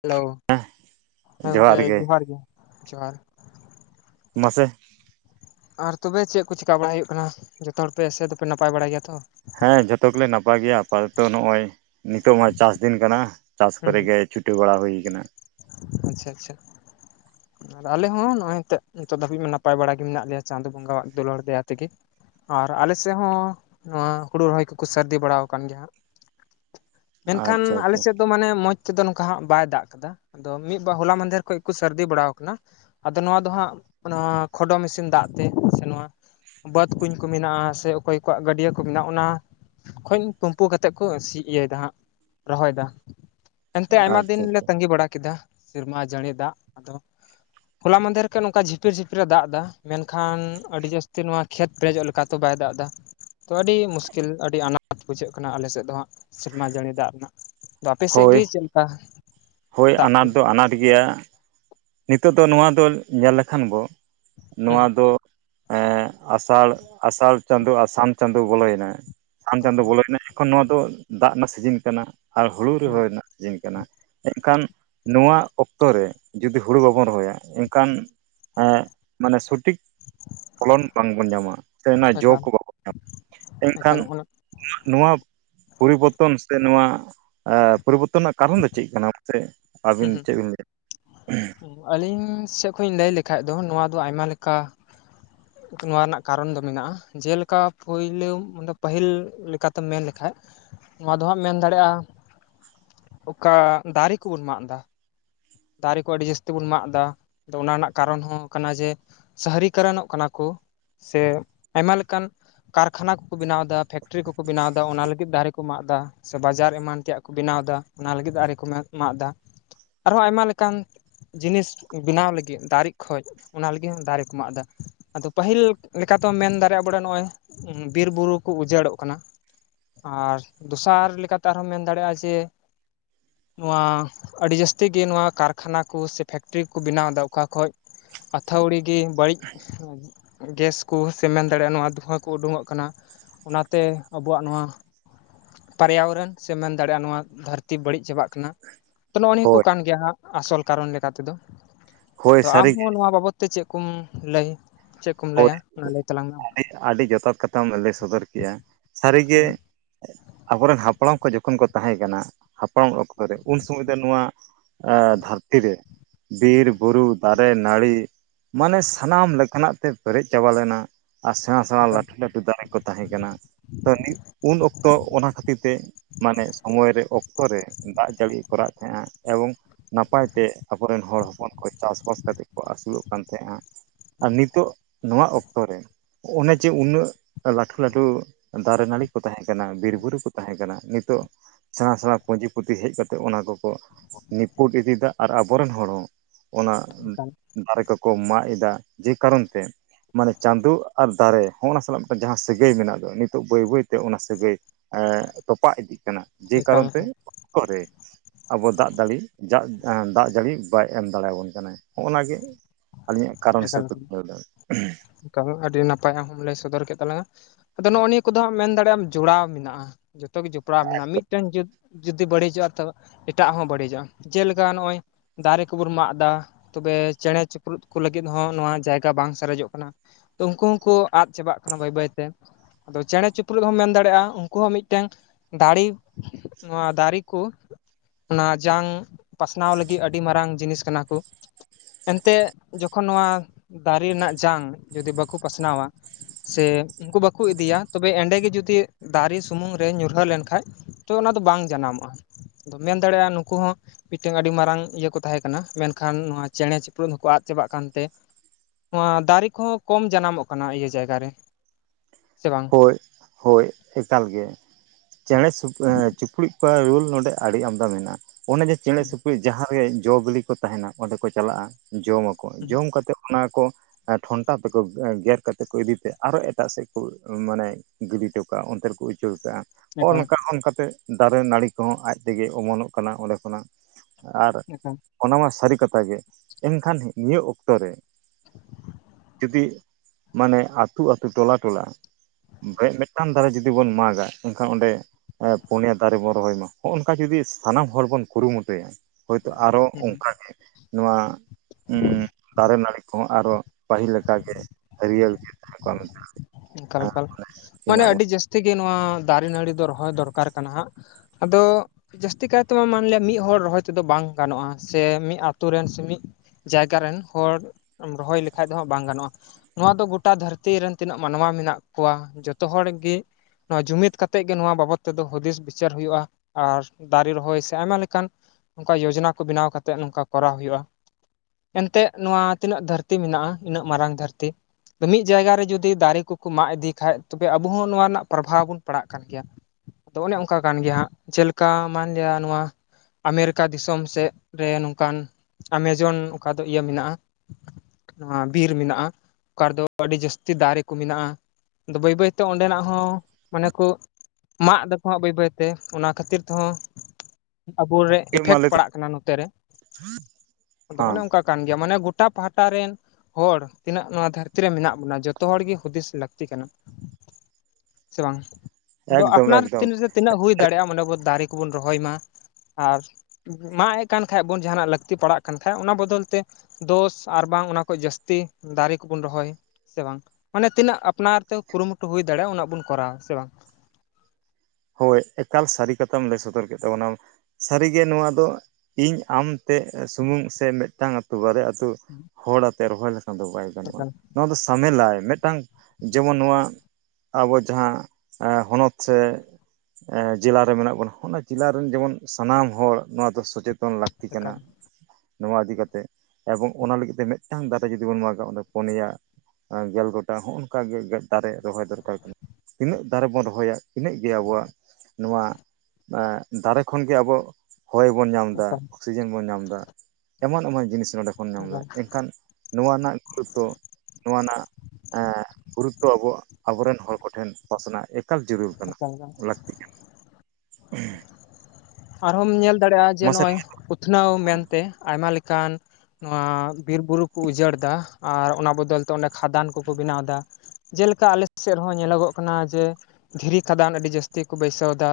Hello! ᱦᱮᱸ ᱜᱚᱝᱠᱮ ᱡᱚᱦᱟᱨ ᱜᱮ, ᱡᱚᱦᱟᱨ ᱾ ᱢᱟᱥᱮ ᱟᱨ ᱛᱚᱵᱮ ᱪᱮᱫ ᱠᱚ ᱪᱮᱠᱟ ᱵᱟᱲᱟᱭ ᱦᱩᱭᱩᱜ ᱠᱟᱱᱟ? ᱡᱚᱛᱚ ᱦᱚᱲᱯᱮ ᱥᱮ ᱫᱚᱯᱮ ᱱᱟᱯᱟᱭ ᱵᱟᱲᱟᱭ ᱜᱮᱭᱟ ᱛᱚ? ᱦᱮᱸ ᱡᱷᱚᱛᱚ ᱜᱮᱞᱮ ᱱᱟᱯᱟᱭ ᱜᱮᱭᱟ ᱟᱯᱟᱛᱚᱛᱚ ᱱᱚᱜᱼᱚᱭ ᱱᱤᱛᱚᱜ ᱢᱟ ᱪᱟᱥ ᱫᱤᱱ ᱠᱟᱱᱟ, ᱪᱟᱥ ᱠᱚᱨᱮ ᱜᱮ ᱪᱷᱩᱴᱟᱹ ᱵᱟᱲᱟ ᱦᱩᱭ ᱠᱟᱱᱟ ᱾ ᱟᱪᱪᱷᱟ ᱟᱪᱪᱷᱟ ᱾ ᱟᱫᱚ ᱟᱞᱮ ᱦᱚᱸ ᱱᱚᱜᱼᱚᱭ ᱛᱮᱫ ᱱᱤᱛᱚᱜ ᱫᱷᱟᱹᱵᱤᱡ ᱢᱟ ᱱᱟᱯᱟᱭ ᱵᱟᱲᱟ ᱜᱮ ᱢᱮᱱᱟᱜ ᱞᱮᱭᱟ ᱪᱟᱸᱫᱚ ᱵᱚᱸᱜᱟᱣᱟᱜ ᱫᱩᱞᱟᱹᱲ ᱫᱮᱭᱟ ᱛᱮᱜᱮ ᱾ ᱟᱨ ᱟᱞᱮ ᱥᱮᱫ ᱦᱚᱸ ᱱᱚᱣᱟ ᱦᱩᱲᱩ ᱨᱚᱦᱚᱭ ᱠᱚᱠᱚ ᱥᱟᱹᱨᱫᱤ ᱵᱟᱲᱟᱣ ᱠᱟᱱ ᱜᱮᱭᱟ ᱦᱟᱸᱜ ᱾ ᱢᱮᱱᱠᱷᱟᱱ ᱟᱪᱪᱷᱟ ᱟᱞᱮ ᱟᱪᱪᱷᱟ ᱥᱮᱫ ᱫᱚ ᱢᱟᱱᱮ ᱢᱚᱡᱽ ᱛᱮᱫᱚ ᱱᱚᱝᱠᱟ ᱦᱟᱸᱜ ᱵᱟᱭ ᱫᱟᱜ ᱠᱟᱫᱟ ᱾ ᱟᱫᱚ ᱢᱤᱫ ᱵᱟᱨ ᱦᱚᱞᱟ ᱢᱟᱫᱷᱮᱨ ᱠᱷᱚᱡ ᱠᱚ ᱥᱟᱹᱨᱫᱤ ᱵᱟᱲᱟᱣ ᱠᱟᱱᱟ ᱾ ᱟᱫᱚ ᱱᱚᱣᱟ ᱫᱚ ᱦᱟᱸᱜ ᱱᱚᱣᱟ ᱠᱷᱚᱰᱚ ᱢᱮᱥᱤᱱ ᱫᱟᱜ ᱛᱮ, ᱥᱮ ᱱᱚᱣᱟ ᱵᱟᱹᱛ ᱠᱩᱧ ᱠᱚ ᱢᱮᱱᱟᱜᱼᱟ ᱥᱮ ᱚᱠᱚᱭ ᱠᱚᱣᱟᱜ ᱜᱟᱹᱰᱭᱟᱹ ᱠᱚ ᱢᱮᱱᱟᱜᱼᱟ ᱚᱱᱟ ᱠᱷᱚᱧ ᱠᱩᱢᱯᱩ ᱠᱟᱛᱮᱫ ᱠᱚ ᱥᱤ ᱤᱭᱟᱹᱭᱮᱫᱟ ᱦᱟᱸᱜ ᱨᱚᱦᱚᱭᱮᱫᱟ ᱾ ᱮᱱᱛᱮ ᱟᱭᱢᱟ ᱫᱤᱱ ᱟᱪᱪᱷᱟ ᱞᱮ ᱟᱪᱪᱷᱟ ᱛᱟᱺᱜᱤ ᱵᱟᱲᱟ ᱠᱮᱫᱟ ᱥᱮᱨᱢᱟ ᱡᱟᱹᱲᱤ ᱫᱟᱜ, ᱟᱫᱚ ᱦᱚᱞᱟ ᱢᱟᱫᱷᱮᱨ ᱠᱷᱚᱱ ᱱᱚᱝᱠᱟ ᱡᱷᱤᱯᱤᱨ ᱡᱷᱤᱯᱤᱨᱮ ᱫᱟᱜ ᱮᱫᱟ ᱢᱮᱱᱠᱷᱟᱱ ᱟᱹᱰᱤ ᱡᱟᱹᱥᱛᱤ ᱱᱚᱣᱟ ᱠᱷᱮᱛ ᱯᱮᱨᱮᱡᱚᱜ ᱞᱮᱠᱟ ᱛᱚ ᱵᱟᱭ ᱫᱟᱜ ᱮᱫᱟ ᱾ ᱛᱚ ᱟᱹᱰᱤ ᱢᱩᱥᱠᱤᱞ ᱟᱹᱰᱤ ᱟᱱᱟᱴ ᱵᱩᱡᱷᱟᱹᱜ ᱠᱟᱱᱟ ᱟᱞᱮ ᱥᱮᱫ ᱫᱚ ᱦᱟᱸᱜ ᱥᱮᱨᱢᱟ ᱡᱟᱹᱲᱤ ᱫᱟᱜ ᱨᱮᱱᱟᱜ ᱾ ᱟᱫᱚ ᱟᱯᱮ ᱥᱮᱫ ᱦᱳᱭ ᱜᱮ ᱪᱮᱫ ᱞᱮᱠᱟ? ᱦᱳᱭ ᱫᱟᱜ ᱠᱚ ᱟᱱᱟᱴ ᱫᱚ ᱟᱱᱟᱴ ᱜᱮᱭᱟ ᱾ ᱱᱤᱛᱚᱜ ᱫᱚ ᱱᱚᱣᱟ ᱫᱚ ᱧᱮᱞ ᱞᱮᱠᱷᱟᱱ ᱵᱚ ᱦᱩᱸ ᱱᱚᱣᱟ ᱫᱚ ᱮᱸ ᱟᱥᱟᱲ ᱟᱥᱟᱲ ᱪᱟᱸᱫᱚ ᱟᱥᱟᱱ ᱪᱟᱸᱫᱚ ᱵᱚᱞᱚᱭᱮᱱᱟ᱾ ᱥᱟᱱ ᱪᱟᱸᱫᱚ ᱮᱠᱟᱞ ᱵᱚᱞᱚᱭᱮᱱᱟ ᱮᱠᱷᱚᱱ ᱱᱚᱣᱟ ᱫᱚ ᱫᱟᱜ ᱱᱟᱜ ᱥᱤᱡᱤᱱ ᱠᱟᱱᱟ ᱟᱨ ᱦᱩᱲᱩ ᱨᱮᱦᱚᱸ ᱦᱩᱸ ᱨᱮᱱᱟᱜ ᱾ ᱡᱤᱱ ᱠᱟᱱᱟ ᱮᱱᱠᱷᱟᱱ ᱱᱚᱣᱟ ᱚᱠᱛᱚ ᱨᱮ ᱡᱩᱫᱤ ᱦᱩᱲᱩ ᱵᱟᱵᱚᱱ ᱨᱚᱦᱚᱭᱟ ᱮᱱᱠᱷᱟᱱ ᱮ ᱢᱟᱱᱮ ᱥᱚᱴᱷᱤᱠ ᱯᱷᱚᱞᱚᱱ ᱵᱟᱝᱵᱚᱱ ᱧᱟᱢᱟ ᱥᱮ ᱚᱱᱟ ᱡᱚ ᱮᱠᱟᱞ ᱠᱚ ᱵᱟᱵᱚᱱ ᱧᱟᱢᱟ, ᱮᱱᱠᱷᱟᱱ ᱮᱠᱟᱞ ᱚᱱᱟ ᱱᱚᱣᱟ ᱯᱚᱨᱤᱵᱚᱨᱛᱚᱱ ᱥᱮ ᱱᱚᱣᱟ ᱟ ᱯᱚᱨᱤᱵᱚᱨᱛᱚᱱ ᱱᱟᱜ ᱠᱟᱨᱚᱱ ᱫᱚ ᱪᱮᱫ ᱠᱟᱱᱟ ᱢᱟᱥᱮ ᱦᱩᱸ ᱟᱹᱵᱤᱱ ᱦᱩᱸ ᱪᱮᱫ ᱵᱤᱱ ᱞᱮᱭᱟ? ᱟᱹᱞᱤᱧ ᱥᱮᱜ ᱠᱷᱚᱡ ᱤᱧ ᱞᱟᱹᱭ ᱞᱮᱠᱷᱴᱷᱟᱡ ᱫᱚ ᱱᱚᱣᱟ ᱫᱚ ᱟᱭᱢᱟ ᱞᱮᱠᱟ ᱱᱚᱣᱟ ᱨᱮᱱᱟᱜ ᱠᱟᱨᱚᱱ ᱫᱚ ᱢᱮᱱᱟᱜᱼᱟ, ᱡᱮᱞᱮᱠᱟ ᱯᱳᱭᱞᱳᱢ ᱚᱸᱰᱮ ᱯᱟᱹᱦᱤᱞ ᱞᱮᱠᱟᱛᱮᱢ ᱢᱮᱱ ᱞᱮᱠᱷᱟᱡ ᱱᱚᱣᱟ ᱫᱚ ᱦᱟᱸᱜ ᱟᱢ ᱢᱮᱱ ᱫᱟᱲᱮᱜᱼᱟ ᱚᱠᱟ ᱫᱟᱨᱮ ᱠᱚᱵᱚᱱ ᱢᱟᱜ ᱮᱫᱟ ᱾ ᱫᱟᱨᱮ ᱠᱚ ᱟᱹᱰᱤ ᱡᱟᱹᱥᱛᱤ ᱵᱚᱱ ᱢᱟᱜ ᱫᱟ ᱛᱚ ᱚᱱᱟ ᱨᱮᱱᱟᱜ ᱠᱟᱨᱚᱱ ᱦᱚᱸ ᱠᱟᱱᱟ ᱡᱮ ᱥᱟᱦᱨᱤ ᱠᱟᱨᱚᱱᱚᱜ ᱠᱟᱱᱟ ᱠᱚ ᱥᱮ ᱟᱭᱢᱟ ᱞᱮᱠᱟᱱ ᱠᱟᱨᱠᱷᱟᱱᱟ ᱠᱚᱠᱚ ᱵᱮᱱᱟᱣ ᱫᱟ ᱾ ᱯᱷᱮᱠᱴᱨᱤ ᱠᱚᱠᱚ ᱵᱮᱱᱟᱣ ᱮᱫᱟ, ᱚᱱᱟ ᱞᱟᱹᱜᱤᱫ ᱫᱟᱨᱮ ᱠᱚ ᱢᱟᱜ ᱫᱟ ᱥᱮ ᱵᱟᱡᱟᱨ ᱮᱢᱟᱱ ᱛᱮᱭᱟᱜ ᱠᱚ ᱵᱮᱱᱟᱣ ᱫᱟ ᱚᱱᱟ ᱞᱟᱹᱜᱤᱫ ᱫᱟᱨᱮ ᱠᱚ ᱢᱟ ᱢᱟᱜ ᱫᱟ ᱾ ᱟᱨᱦᱚᱸ ᱟᱭᱢᱟ ᱞᱮᱠᱟᱱ ᱡᱤᱱᱤᱥ ᱵᱮᱱᱟᱣ ᱞᱟᱹᱜᱤᱫ ᱫᱟᱨᱮ ᱠᱷᱚᱡ ᱾ ᱚᱱᱟ ᱞᱟᱹᱜᱤᱫ ᱦᱚᱸ ᱫᱟᱨᱮ ᱠᱚ ᱢᱟᱜ ᱮᱫᱟ, ᱟᱫᱚ ᱯᱟᱹᱦᱤᱞ ᱞᱮᱠᱟ ᱛᱚ ᱢᱮᱱ ᱫᱟᱲᱮᱭᱟᱜ-ᱟ ᱵᱚᱞᱮ ᱱᱚᱜ-ᱚᱭ ᱵᱤᱨ ᱵᱩᱨᱩ ᱠᱩ ᱩᱡᱟᱹᱲᱚᱜ ᱠᱟᱱᱟ ᱾ ᱟᱨ ᱫᱚᱥᱟᱨ ᱞᱮᱠᱟᱛᱮ ᱟᱨᱦᱚᱸᱢ ᱢᱮᱱ ᱫᱟᱲᱮᱜ-ᱟ ᱡᱮ ᱱᱚᱣᱟ ᱟᱹᱰᱤ ᱡᱟᱹᱥᱛᱤ ᱜᱮ ᱱᱚᱣᱟ ᱠᱟᱨᱠᱷᱟᱱᱟ ᱠᱩ ᱥᱮ ᱯᱷᱮᱠᱴᱨᱤ ᱠᱚ ᱵᱮᱱᱟᱣ ᱮᱫᱟ ᱚᱠᱟ ᱠᱷᱚᱡ ᱟᱛᱷᱟᱹᱣᱲᱤ ᱜᱤ ᱵᱟᱲᱤᱡ ᱜᱮᱥ ᱠᱩ ᱥᱮ ᱢᱮᱱ ᱫᱟᱲᱮᱭᱟᱜ-ᱟ ᱱᱚᱣᱟ ᱫᱷᱩᱸᱣᱟ ᱠᱩ ᱩᱰᱩᱝᱚᱜ ᱠᱟᱱᱟ ᱾ ᱚᱱᱟᱛᱮ ᱟᱵᱚᱣᱟᱜ ᱱᱚᱣᱟ ᱯᱟᱨᱭᱟᱵᱚᱨᱚᱱ ᱥᱮ ᱢᱮᱱ ᱫᱟᱲᱮᱜ-ᱟ ᱱᱚᱣᱟ ᱫᱷᱟᱹᱨᱛᱤ ᱵᱟᱹᱲᱤᱡ ᱪᱟᱵᱟᱜ ᱠᱟᱱᱟ, ᱛᱚ ᱱᱚᱜ-ᱚ ᱱᱤᱭᱟᱹ ᱠᱚ ᱦᱳᱭ ᱠᱟᱱ ᱜᱮᱭᱟ ᱦᱟᱸᱜ ᱟᱥᱚᱞ ᱠᱟᱨᱚᱱ ᱞᱮᱠᱟ ᱛᱮᱫᱚ ᱾ ᱦᱳᱭ ᱟᱫᱚ ᱥᱟᱹᱨᱤᱜᱮ ᱟᱢᱦᱚᱸ ᱱᱚᱣᱟ ᱵᱟᱵᱚᱛ ᱛᱮ ᱪᱮᱫ ᱠᱚᱢ ᱞᱟᱹᱭ ᱪᱮᱫ ᱠᱚᱢ ᱦᱳᱭ ᱞᱟᱹᱭᱟ ᱚᱱᱟ ᱞᱟᱹᱭ ᱛᱟᱞᱟᱝ ᱢᱮ ᱟᱢ ᱟᱹᱰᱤ ᱟᱹᱰᱤ ᱡᱚᱛᱷᱟᱛ ᱠᱟᱛᱷᱟᱢ ᱞᱟᱹᱭ ᱥᱚᱫᱚᱨ ᱠᱮᱜ-ᱟ, ᱥᱟᱹᱨᱤᱜᱮ ᱟᱵᱚᱨᱮᱱ ᱦᱟᱯᱲᱟᱢ ᱠᱚ ᱡᱚᱠᱷᱚᱱ ᱠᱚ ᱛᱟᱦᱮᱸ ᱠᱟᱱᱟ, ᱦᱟᱯᱲᱟᱢ ᱚᱠᱛᱚ ᱨᱮ ᱩᱱ ᱥᱚᱢᱚᱭ ᱫᱚ ᱱᱚᱣᱟ ᱟᱸᱻ ᱫᱷᱟᱹᱨᱛᱤ ᱨᱮ᱾ ᱵᱤᱨ ᱵᱩᱨᱩ ᱫᱟᱨᱮ ᱱᱟᱹᱲᱤ ᱢᱟᱱᱮ ᱥᱟᱱᱟᱢ ᱞᱮᱠᱟᱱᱟᱜ ᱛᱮ ᱯᱮᱨᱮᱡ ᱪᱟᱵᱟ ᱞᱮᱱᱟ ᱟᱨ ᱥᱮᱬᱟ ᱥᱮᱬᱟ ᱮᱠᱟᱞ ᱞᱟᱴᱷᱩ ᱞᱟᱴᱷᱩ ᱫᱟᱨᱮ ᱠᱚ ᱛᱟᱦᱮᱸ ᱠᱟᱱᱟ ᱾ ᱛᱚ ᱱᱤᱛ ᱩᱱ ᱚᱠᱛᱚ ᱚᱱᱟ ᱠᱷᱟᱹᱛᱤᱨ ᱛᱮ᱾ ᱢᱟᱱᱮ ᱥᱚᱢᱚᱭ ᱨᱮ ᱚᱠᱛᱚ ᱨᱮ ᱫᱟᱜ ᱡᱟᱲᱤ ᱠᱚᱨᱟᱣ ᱮᱫ ᱛᱟᱦᱮᱸᱱᱟᱟ ᱮᱵᱚᱝ ᱱᱟᱯᱟᱭ ᱛᱮ ᱟᱵᱚᱨᱮᱱ ᱦᱚᱲ ᱦᱚᱯᱚᱱ ᱠᱚ ᱪᱟᱥ ᱵᱟᱥ ᱠᱟᱛᱮᱜ ᱠᱚ ᱟᱹᱥᱩᱞᱚᱜ ᱠᱟᱱ ᱛᱟᱦᱮᱸᱜ-ᱟ ᱟᱨ ᱱᱤᱛᱚᱜ ᱱᱚᱣᱟ ᱚᱠᱛᱚᱨᱮ, ᱚᱱᱮ ᱡᱮ ᱩᱱᱟᱹᱜ ᱞᱟᱴᱷᱩ ᱞᱟᱴᱷᱩ ᱫᱟᱨᱮ ᱱᱟᱹᱲᱤ ᱠᱚ ᱛᱟᱦᱮᱸ ᱠᱟᱱᱟ, ᱵᱤᱨᱵᱩᱨᱩ ᱠᱚ ᱛᱟᱦᱮᱸ ᱠᱟᱱᱟ ᱱᱤᱛᱚᱜ ᱥᱮᱬᱟ ᱥᱮᱬᱟ ᱯᱩᱸᱡᱤ ᱯᱩᱛᱤ ᱦᱮᱡ ᱠᱟᱛᱮᱫ ᱚᱱᱟ ᱠᱚ ᱠᱚ ᱱᱤᱯᱩᱴ ᱤᱫᱤᱭᱮᱫᱟ ᱟᱨ ᱟᱵᱚᱨᱮᱱ ᱦᱚᱲ ᱦᱚᱸ ᱚᱱᱟ ᱮᱠᱟᱞ ᱫᱟᱨᱮ ᱠᱚᱠᱚ ᱢᱟᱜ ᱮᱫᱟ, ᱡᱮ ᱠᱟᱨᱚᱱ ᱛᱮ ᱢᱟᱱᱮ ᱪᱟᱸᱫᱳ ᱟᱨ ᱫᱟᱨᱮ ᱦᱚᱸᱜ-ᱚᱱᱟ ᱥᱟᱞᱟᱜ ᱡᱟᱦᱟᱸ ᱥᱟᱹᱜᱟᱹᱭ ᱢᱮᱱᱟᱜ ᱫᱚ, ᱱᱤᱛᱚᱜ ᱵᱟᱹᱭ ᱵᱟᱹᱭᱛᱮ ᱚᱱᱟ ᱥᱟᱹᱜᱟᱹᱭ ᱮᱸ ᱛᱚᱯᱟᱜ ᱤᱫᱤᱜ ᱠᱟᱱᱟ, ᱡᱮ ᱮᱠᱟᱞ ᱠᱟᱨᱚᱱ ᱛᱮ ᱚᱠᱛᱚ ᱨᱮ᱾ ᱟᱵᱚ ᱫᱟᱜ ᱫᱟᱲᱤ ᱡᱟᱜ ᱮ ᱫᱟᱜ ᱡᱟᱲᱤ ᱵᱟᱭ ᱮᱢ ᱫᱟᱲᱮᱭᱟᱵᱚᱱ ᱠᱟᱱᱟᱭ, ᱦᱚᱜᱼᱚ ᱱᱟ ᱜᱮ ᱟᱹᱞᱤᱧᱟᱜ ᱠᱟᱨᱚᱱ ᱮᱠᱟᱞ ᱦᱤᱥᱟᱹᱵ [unintelligible] [unintelligible] ᱟᱹᱰᱤ ᱱᱟᱯᱟᱭ ᱟᱢ ᱦᱚᱢ ᱞᱟᱹᱭ ᱥᱚᱫᱚᱨ ᱠᱮᱫ ᱛᱟᱞᱟᱝᱟ ᱾ ᱟᱫᱚ ᱱᱚᱜ-ᱚ ᱱᱤᱭᱟᱹ ᱠᱚᱫᱚ ᱦᱟᱸᱢ ᱢᱮᱱ ᱫᱟᱲᱮᱭᱟᱜ-ᱟᱢ ᱡᱚᱲᱟᱣ ᱢᱮᱱᱟᱜ-ᱟ, ᱡᱚᱛᱚ ᱜᱮ ᱡᱚᱯᱲᱟᱣ ᱢᱮᱱᱟᱜ-ᱟ ᱢᱤᱫᱴᱮᱱ ᱡᱚ ᱡᱩᱫᱤ ᱵᱟᱹᱲᱤᱡᱚᱜ-ᱟ ᱛᱚ ᱮᱴᱟᱜ ᱦᱚᱸ ᱵᱟᱹᱲᱤᱡᱚᱜ-ᱟ, ᱡᱮᱞᱮᱠᱟ ᱱᱚᱜ-ᱚᱭ ᱫᱟᱨᱮ ᱠᱩᱵᱩᱱ ᱢᱟᱜ ᱮᱫᱟ ᱛᱚᱵᱮ ᱪᱮᱬᱮ ᱪᱤᱯᱨᱩᱫ ᱩᱱᱠᱩ ᱞᱟᱹᱜᱤᱫ ᱦᱚᱸ ᱱᱚᱣᱟ ᱡᱟᱭᱜᱟ ᱵᱟᱝ ᱥᱟᱨᱮᱡᱚᱜ ᱠᱟᱱᱟ, ᱛᱚ ᱩᱱᱠᱩ ᱦᱚᱸᱠᱚ ᱟᱫ ᱪᱟᱵᱟᱜ ᱠᱟᱱᱟ ᱵᱟᱹᱭ ᱵᱟᱹᱭ ᱛᱮ ᱾ ᱟᱫᱚ ᱪᱮᱬᱮ ᱪᱤᱯᱨᱩᱫ ᱦᱚᱸᱢ ᱢᱮᱱ ᱫᱟᱲᱮᱜ-ᱟ ᱩᱱᱠᱩ ᱦᱚᱸ ᱢᱤᱫᱴᱮᱱ ᱫᱟᱲᱮ ᱱᱚᱶᱟ ᱫᱟᱨᱤ ᱠᱩ᱾ ᱚᱱᱟ ᱡᱟᱝ ᱯᱟᱥᱱᱟᱣ ᱞᱟᱹᱜᱤᱫ ᱟᱹᱰᱤ ᱢᱟᱨᱟᱝ ᱡᱤᱱᱤᱥ ᱠᱟᱱᱟ ᱠᱩ, ᱮᱱᱛᱮᱜ ᱡᱚᱠᱷᱚᱱ ᱱᱚᱣᱟ ᱫᱟᱨᱮ ᱨᱮᱱᱟᱜ ᱡᱟᱝ ᱡᱩᱫᱤ ᱵᱟᱠᱚ ᱯᱟᱥᱱᱟᱣᱟ᱾ ᱥᱮ ᱩᱱᱠᱩ ᱵᱟᱠᱩ ᱤᱫᱤᱭᱟ ᱛᱚᱵᱮ ᱮᱸᱰᱮ ᱜᱮ ᱡᱩᱫᱤ ᱫᱟᱨᱤ ᱥᱩᱢᱩᱝ ᱨᱮ ᱧᱩᱨᱦᱟᱹ ᱞᱮᱱᱠᱟᱡ ᱛᱚ ᱚᱱᱟ ᱫᱚ ᱵᱟᱝ ᱡᱟᱱᱟᱢᱚᱜ-ᱟ, ᱢᱮᱱ ᱫᱟᱲᱮᱭᱟᱜ-ᱟ ᱱᱩᱠᱩ ᱦᱚᱸ᱾ ᱢᱤᱫᱴᱮᱱ ᱟᱹᱰᱤ ᱢᱟᱨᱟᱝ ᱤᱭᱟᱹ ᱠᱩ ᱛᱟᱦᱮᱸ ᱠᱟᱱᱟ, ᱢᱮᱱᱠᱷᱟᱱ ᱱᱚᱶᱟ ᱪᱮᱬᱮ ᱪᱤᱯᱨᱩᱫ ᱦᱚᱸᱠᱚ ᱟᱫ ᱪᱟᱵᱟᱜ ᱠᱟᱱᱛᱮ ᱱᱚᱶᱟ ᱫᱟᱨᱮ ᱠᱚᱦᱚᱸ ᱠᱚᱢ ᱡᱟᱱᱟᱢᱚᱜ ᱠᱟᱱᱟ ᱤᱭᱟᱹ ᱡᱟᱭᱜᱟ ᱨᱮ, ᱥᱮ ᱵᱟᱝ? ᱦᱳᱭ ᱦᱳᱭ ᱮᱠᱟᱞ ᱜᱮ, ᱪᱮᱬᱮ ᱪᱩᱯ ᱮᱸᱻ ᱪᱩᱯᱲᱩᱡ ᱚᱠᱟ ᱨᱩᱞ ᱱᱚᱰᱮ ᱟᱹᱰᱤ ᱟᱢᱫᱟ ᱢᱮᱱᱟᱜᱼᱟ, ᱚᱱᱮ ᱡᱮ ᱪᱮᱬᱮ ᱦᱩᱸ ᱪᱩᱯᱲᱤᱡ ᱡᱟᱦᱟᱸ ᱨᱮ ᱡᱚ ᱵᱤᱞᱤ ᱠᱚ ᱛᱟᱦᱮᱱᱟ ᱚᱸᱰᱮ ᱠᱚ ᱪᱟᱞᱟᱜᱼᱟ ᱡᱚᱢᱟᱠᱚ ᱦᱩᱸ ᱡᱚᱢ ᱠᱟᱛᱮ ᱚᱱᱟ ᱠᱚ, ᱟᱨ ᱴᱷᱚᱱᱴᱟ ᱛᱮᱠᱚ ᱜᱮᱨ ᱠᱟᱛᱮ ᱠᱚ ᱤᱫᱤ ᱛᱮ ᱟᱨᱚ ᱮᱴᱟᱜ ᱥᱮᱫ ᱠᱩ ᱢᱟᱱᱮ ᱜᱤᱰᱤ ᱦᱚᱴᱚ ᱠᱟᱜᱼᱟ ᱚᱱᱛᱮ ᱨᱮᱠᱚ ᱩᱪᱟᱹᱲ ᱠᱟᱜᱼᱟ᱾ ᱮᱠᱟᱞ ᱚᱱᱠᱟ ᱚᱱᱠᱟ ᱛᱮ ᱫᱟᱨᱮ ᱱᱟᱲᱤ ᱠᱚᱦᱚᱸ ᱟᱡ ᱛᱮᱜᱮ ᱚᱢᱚᱱᱚᱜ ᱠᱟᱱᱟ ᱚᱸᱰᱮ ᱠᱷᱚᱱᱟᱜ᱾ ᱟᱨ [unintelligible] ᱚᱱᱟ ᱢᱟ ᱥᱟᱹᱨᱤ ᱠᱟᱛᱷᱟ᱾ ᱜᱮ ᱮᱱᱠᱷᱟᱱ ᱱᱤᱭᱟᱹ ᱚᱠᱛᱚ ᱨᱮ, ᱡᱩᱫᱤ, ᱢᱟᱱᱮ ᱟᱛᱩ ᱟᱛᱩ ᱴᱚᱞᱟ ᱴᱚᱞᱟ ᱢᱤᱫ ᱢᱤᱫᱴᱟᱝ ᱫᱟᱨᱮ ᱡᱩᱫᱤ ᱵᱚᱱ ᱢᱟᱜᱟ ᱮᱱᱠᱷᱟᱱ ᱚᱸᱰᱮ ᱯᱩᱱᱭᱟ ᱫᱟᱨᱮ ᱵᱚᱱ ᱨᱚᱦᱚᱭ ᱢᱟ᱾ ᱦᱚᱸᱜᱼᱚᱱᱚᱝᱠᱟ ᱡᱩᱫᱤ ᱥᱟᱱᱟᱢ ᱦᱚᱲ ᱵᱚᱱ ᱠᱩᱨᱩᱢᱩᱴᱩᱭᱟ, ᱦᱳᱭᱛᱚ ᱟᱨᱚ ᱦᱩᱸ ᱚᱝᱠᱟᱜᱮ ᱱᱚᱣᱟ ᱫᱟᱨᱮ ᱱᱟᱹᱲᱤ ᱠᱚᱦᱚᱸ ᱟᱨᱚ ᱯᱟᱹᱦᱤᱞ ᱞᱮᱠᱟᱜᱮ ᱦᱟᱹᱨᱭᱟᱹᱲ ᱜᱮ ᱛᱟᱦᱮᱸ ᱠᱚᱜ-ᱟ ᱢᱮᱱᱛᱮ᱾ ᱮᱠᱟᱞ ᱮᱠᱟᱞ ᱢᱟᱱᱮ ᱤᱧᱟᱹᱜ ᱟᱹᱰᱤ ᱢᱚᱛ ᱡᱟᱹᱥᱛᱤ ᱜᱮ ᱱᱚᱣᱟ ᱫᱟᱨᱮ ᱱᱟᱹᱲᱤ ᱫᱚ ᱨᱚᱦᱚᱭ ᱫᱚᱨᱠᱟᱨ ᱠᱟᱱᱟ ᱦᱟᱸᱜ᱾ ᱟᱫᱚ ᱡᱟᱹᱥᱛᱤ ᱠᱟᱭ ᱛᱮᱢᱟ ᱢᱟᱱᱞᱮ ᱢᱤᱫ ᱦᱚᱲ ᱨᱚᱦᱚᱭ ᱛᱮᱫᱚ ᱵᱟᱝ ᱜᱟᱱᱚᱜᱼᱟ ᱥᱮ ᱢᱤᱫ ᱟᱛᱳ ᱨᱮᱱ ᱥᱮ ᱢᱤᱫ ᱡᱟᱭᱜᱟ ᱨᱮᱱ ᱦᱚᱲ ᱮᱢ ᱨᱚᱦᱚᱭ ᱞᱮᱠᱷᱟᱡ ᱫᱚ ᱦᱟᱸᱜ ᱵᱟᱝ ᱜᱟᱱᱚᱜᱼᱟ᱾ ᱱᱚᱣᱟ ᱫᱚ ᱜᱚᱴᱟ ᱫᱷᱟᱹᱨᱛᱤ ᱨᱮᱱ ᱛᱤᱱᱟᱹᱜ ᱢᱟᱱᱣᱟ ᱢᱮᱱᱟᱜ ᱠᱚᱣᱟ, ᱡᱚᱛᱚ ᱦᱚᱲ ᱜᱮ ᱱᱚᱣᱟ ᱡᱩᱢᱤᱫ ᱠᱟᱛᱮᱫ ᱜᱮ ᱱᱚᱣᱟ ᱵᱟᱵᱚᱫ ᱛᱮᱫᱚ ᱦᱩᱫᱤᱥ ᱵᱤᱪᱟᱹᱨ ᱦᱩᱭᱩᱜᱼᱟ᱾ ᱟᱨ ᱫᱟᱨᱤ ᱨᱚᱦᱚᱭ ᱥᱮ ᱟᱭᱢᱟ ᱞᱮᱠᱟᱱ, ᱱᱚᱝᱠᱟ ᱡᱳᱡᱚᱱᱟ ᱠᱚ ᱵᱮᱱᱟᱣ ᱠᱟᱛᱮᱫ ᱱᱚᱝᱠᱟ ᱠᱚᱨᱟᱣ ᱦᱩᱭᱩᱜᱼᱟ᱾ ᱮᱱᱛᱮᱫ ᱱᱚᱣᱟ ᱛᱤᱱᱟᱹᱜ ᱫᱷᱟᱹᱨᱛᱤ ᱢᱮᱱᱟᱜᱼᱟ, ᱤᱱᱟᱹᱜ ᱢᱟᱨᱟᱝ ᱫᱷᱟᱹᱨᱛᱤ ᱢᱤᱫ ᱡᱟᱭᱜᱟ ᱨᱮ ᱡᱩᱫ ᱫᱤ ᱫᱟᱨᱮ ᱠᱩᱠᱩ ᱢᱟᱜ ᱤᱫᱤ ᱠᱷᱟᱡ ᱛᱚᱵᱮ ᱟᱵᱩ ᱦᱚᱸ ᱱᱚᱣᱟ ᱨᱮᱱᱟᱜ ᱯᱨᱚᱵᱷᱟᱵᱽ ᱵᱚᱱ ᱯᱟᱲᱟᱜ ᱠᱟᱱ ᱜᱮᱭᱟ᱾ ᱛᱚ ᱚᱱᱮ ᱚᱱᱠᱟ ᱠᱟᱱ ᱜᱮᱭᱟ ᱦᱟᱸᱜ, ᱪᱮᱫ ᱞᱮᱠᱟ ᱢᱟᱱᱞᱤᱭᱟ ᱱᱚᱣᱟ ᱟᱢᱮᱨᱤᱠᱟ ᱫᱤᱥᱚᱢ ᱥᱮᱫ, ᱨᱮ ᱱᱚᱝᱠᱟᱱ, ᱟᱢᱮᱡᱚᱱ ᱚᱠᱟ ᱫᱚ ᱤᱭᱟᱹ ᱢᱮᱱᱟᱜᱼᱟ᱾ ᱱᱚᱣᱟ ᱵᱤᱨ ᱢᱮᱱᱟᱜᱼᱟ᱾ ᱚᱠᱟ ᱨᱮᱫᱚ ᱟᱹᱰᱤ ᱡᱟᱹᱥ ᱛᱤ ᱫᱟᱨᱮ ᱠᱩ ᱢᱮᱱᱟᱜᱼᱟ᱾ ᱟᱫᱚ ᱵᱟᱹᱭ ᱵᱟᱹᱭᱛᱮ ᱚᱸᱰᱮᱱᱟᱜ ᱦᱚᱸ, ᱢᱟᱱᱮ ᱠᱩ ᱢᱟᱜ ᱮᱫᱟᱠᱚ ᱦᱟᱸᱜ ᱵᱟᱹᱭ ᱵᱟᱹᱭᱛᱮ ᱚᱱᱟ ᱠᱷᱟᱹᱛᱤᱨ ᱛᱮᱦᱚᱸ᱾ ᱟᱵᱚᱨᱮ ᱢᱟ ᱤᱯᱷᱮᱠᱴ ᱞᱟᱹᱭ ᱛᱟᱵᱚᱱ ᱯᱟᱲᱟᱜ ᱱᱚᱛᱮ ᱨᱮ᱾ ᱟᱫᱚ ᱚᱱᱮ ᱦᱮᱸ ᱚᱱᱠᱟ ᱠᱟᱱ ᱜᱮᱭᱟ ᱢᱟᱱᱮ ᱜᱚᱴᱟ ᱯᱟᱦᱴᱟ ᱨᱮᱱ, ᱦᱚᱲ ᱛᱤᱱᱟᱹᱜ ᱱᱚᱣᱟ ᱫᱷᱟᱹᱨᱛᱤ ᱨᱮ ᱢᱮᱱᱟᱜ ᱵᱚᱱᱟ ᱡᱚᱛ ᱛᱚ ᱦᱚᱲ ᱜᱤ ᱦᱩᱫᱤᱥ ᱞᱟᱹᱠᱛᱤ ᱠᱟᱱᱟ᱾ ᱥᱮ ᱵᱟᱝ, ᱟᱫᱚ ᱮᱠᱫᱚᱢ ᱟᱯᱱᱟᱨ ᱮᱠᱫᱚᱢ ᱛᱤᱱᱨᱮ ᱛᱤᱱᱟᱹᱜ ᱦᱩᱭ ᱫᱟᱲᱮᱭᱟᱜᱼᱟ ᱢᱟᱱᱮ ᱟᱵᱩ ᱫᱟᱨᱮ ᱠᱚᱵᱚᱱ ᱨᱚᱦᱚᱭ ᱢᱟ, ᱟᱨ ᱢᱟᱜ-ᱮᱜ ᱠᱟᱱ ᱠᱷᱟᱡ ᱵᱩᱱ ᱡᱟᱸᱦᱟᱱᱟᱜ ᱞᱟᱹᱠᱛᱤ ᱯᱟᱲᱟᱜ ᱠᱟᱱ ᱠᱷᱟ ᱚᱱᱟ ᱵᱚᱫᱚᱞ ᱛᱮ ᱫᱳᱥ ᱟᱨᱵᱟᱝ ᱚᱱᱟ ᱠᱷᱚᱡ ᱡᱟᱹᱥᱛᱤ ᱫᱟᱨᱮ ᱠᱩᱵᱚᱱ ᱨᱚᱦᱚᱭ, ᱥᱮ ᱵᱟᱝ? ᱢᱟᱱᱮ ᱛᱤᱱᱟᱹᱜ ᱟᱯᱱᱟᱨᱛᱮ ᱠᱩᱨᱩᱢᱩᱴᱩ ᱦᱩᱭ ᱫᱟᱲᱮᱜᱼᱟ ᱩᱱᱟᱹᱜ ᱵᱩᱱ ᱠᱚᱨᱟᱣᱟ ᱥᱮ ᱵᱟᱝ? ᱦᱳᱭ, ᱮᱠᱟᱞ ᱥᱟᱹᱨᱤ ᱠᱟᱛᱷᱟᱢ ᱞᱮᱭ ᱥᱚᱫᱚᱨ ᱠᱮᱫ ᱛᱟᱵᱚᱱᱟ᱾ ᱥᱟᱹᱨᱤᱜᱮ ᱱᱚᱣᱟ ᱫᱚ ᱤᱧ ᱟᱢᱛᱮ ᱥᱩᱢᱩᱝ ᱥᱮ ᱢᱤᱫᱴᱟᱝ ᱟᱛᱩ ᱵᱟᱨᱮ ᱟᱛᱩ [unintelligible] ᱸ ᱦᱚᱲ ᱟᱛᱮᱫ ᱨᱚᱦᱚᱭ ᱞᱮᱠᱷᱟᱱ ᱫᱚ ᱵᱟᱭ ᱜᱟᱱᱚᱜᱼᱟ᱾ ᱱᱚᱣᱟ ᱫᱚ ᱥᱟᱢᱮᱞᱟᱭ ᱢᱮᱫᱴᱟᱝ ᱡᱮᱢᱚᱱ ᱱᱚᱣᱟ, ᱟᱵᱚ ᱡᱟᱦᱟ, ᱸ ᱦᱚᱱᱚᱛ ᱥᱮ ᱮ ᱡᱮᱞᱟᱨᱮ ᱢᱮᱱᱟᱜ ᱵᱚᱱᱟ ᱚᱱᱟ ᱡᱤᱞᱟᱨᱮᱱ ᱡᱮᱢᱚᱱ ᱥᱟᱱᱟᱢ ᱦᱚᱲ ᱱᱚᱶᱟ ᱫᱚ ᱥᱚᱪᱮᱛᱚᱱ ᱞᱟᱠᱛᱤ ᱠᱟᱱᱟ᱾ ᱮᱠᱟᱞ ᱱᱚᱣᱟ ᱤᱫᱤ ᱠᱟᱛᱮ, ᱮᱵᱚᱝ ᱚᱱᱟ ᱞᱟᱹᱜᱤᱫ ᱛᱮ ᱢᱤᱫᱴᱟᱝ ᱫᱟᱨᱮ ᱡᱩᱫᱤ ᱵᱚᱱ ᱢᱟᱜᱟ ᱚᱸᱰᱮ ᱯᱚᱱᱭᱟ, ᱜᱮᱞ ᱜᱚᱴᱟᱝ ᱦᱚᱸᱜᱼᱚ ᱱᱚᱝᱠᱟ ᱜᱮ ᱫᱟᱨᱮ ᱨᱚᱦᱚᱭ ᱫᱚᱨᱠᱟᱨ ᱠᱟᱱᱟ᱾ ᱛᱤᱱᱟᱹᱜ ᱫᱟᱨᱮ ᱵᱚᱱ ᱨᱚᱦᱚᱭᱟ ᱛᱤᱱᱟᱹᱜ ᱜᱮ ᱟᱵᱚᱣᱟᱜ, ᱱᱚᱣᱟ ᱫᱟᱨᱮ ᱠᱷᱚᱱ ᱜᱮ ᱟᱵᱚ, ᱦᱚᱭ ᱵᱚᱱ ᱧᱟᱢ ᱮᱫᱟ ᱮᱠᱟᱞ ᱥᱤᱡᱮᱱ ᱵᱚᱱ ᱧᱟᱢᱫᱟ᱾ ᱮᱢᱟᱱ ᱮᱢᱟᱱ ᱡᱤᱱᱤᱥ ᱱᱚᱰᱮ ᱠᱷᱚᱱ ᱧᱟᱢᱫᱟ ᱮᱠᱟᱞ ᱮᱱᱠᱷᱟᱱ, ᱱᱚᱣᱟ ᱨᱮᱱᱟᱜ ᱠᱷᱩᱥ ᱫᱚ ᱱᱚᱣᱟ ᱨᱮᱱᱟᱜ, ᱮ ᱜᱩᱨᱩᱛᱛᱚ ᱟᱵᱚ ᱟᱵᱚᱨᱮᱱ ᱦᱚᱲ ᱠᱚᱴᱷᱮᱱ ᱯᱟᱥᱱᱟᱜ ᱮᱠᱟᱞ ᱡᱟᱹᱨᱩᱲ ᱮᱠᱟᱞ ᱜᱮ ᱞᱟᱹᱠᱛᱤᱜ ᱠᱟᱱ᱾ ᱟᱨᱦᱚᱢ ᱧᱮᱞ ᱫᱟᱲᱮᱜᱼᱟ ᱡᱮ ᱢᱟᱥᱮ ᱱᱚᱜᱼᱚᱭ ᱩᱛᱷᱱᱟᱹᱣ ᱢᱮᱱᱛᱮ ᱟᱭᱢᱟ ᱞᱮᱠᱟᱱ ᱱᱚᱣᱟ ᱵᱤᱨ ᱵᱩᱨᱩ ᱠᱩ ᱩᱡᱟᱹᱲ ᱫᱟ ᱟᱨ ᱚᱱᱟ ᱵᱚᱫᱚᱞ ᱛᱮ ᱚᱸᱰᱮ ᱠᱷᱟᱫᱟᱱ ᱠᱩᱠᱩ ᱵᱮᱱᱟᱣ ᱮᱫᱟ᱾ ᱡᱮᱞᱮᱠᱟ ᱟᱞᱮ ᱥᱮᱫ ᱨᱮᱦᱚᱸ ᱧᱮᱞᱚᱜᱚᱜ ᱠᱟᱱᱟ ᱡᱮ ᱫᱷᱤᱨᱤ ᱠᱷᱟᱫᱟᱱ ᱟᱹᱰᱤ ᱡᱟᱹᱥᱛᱤ ᱠᱚ ᱵᱟᱹᱭᱥᱟᱹᱣ ᱮᱫᱟ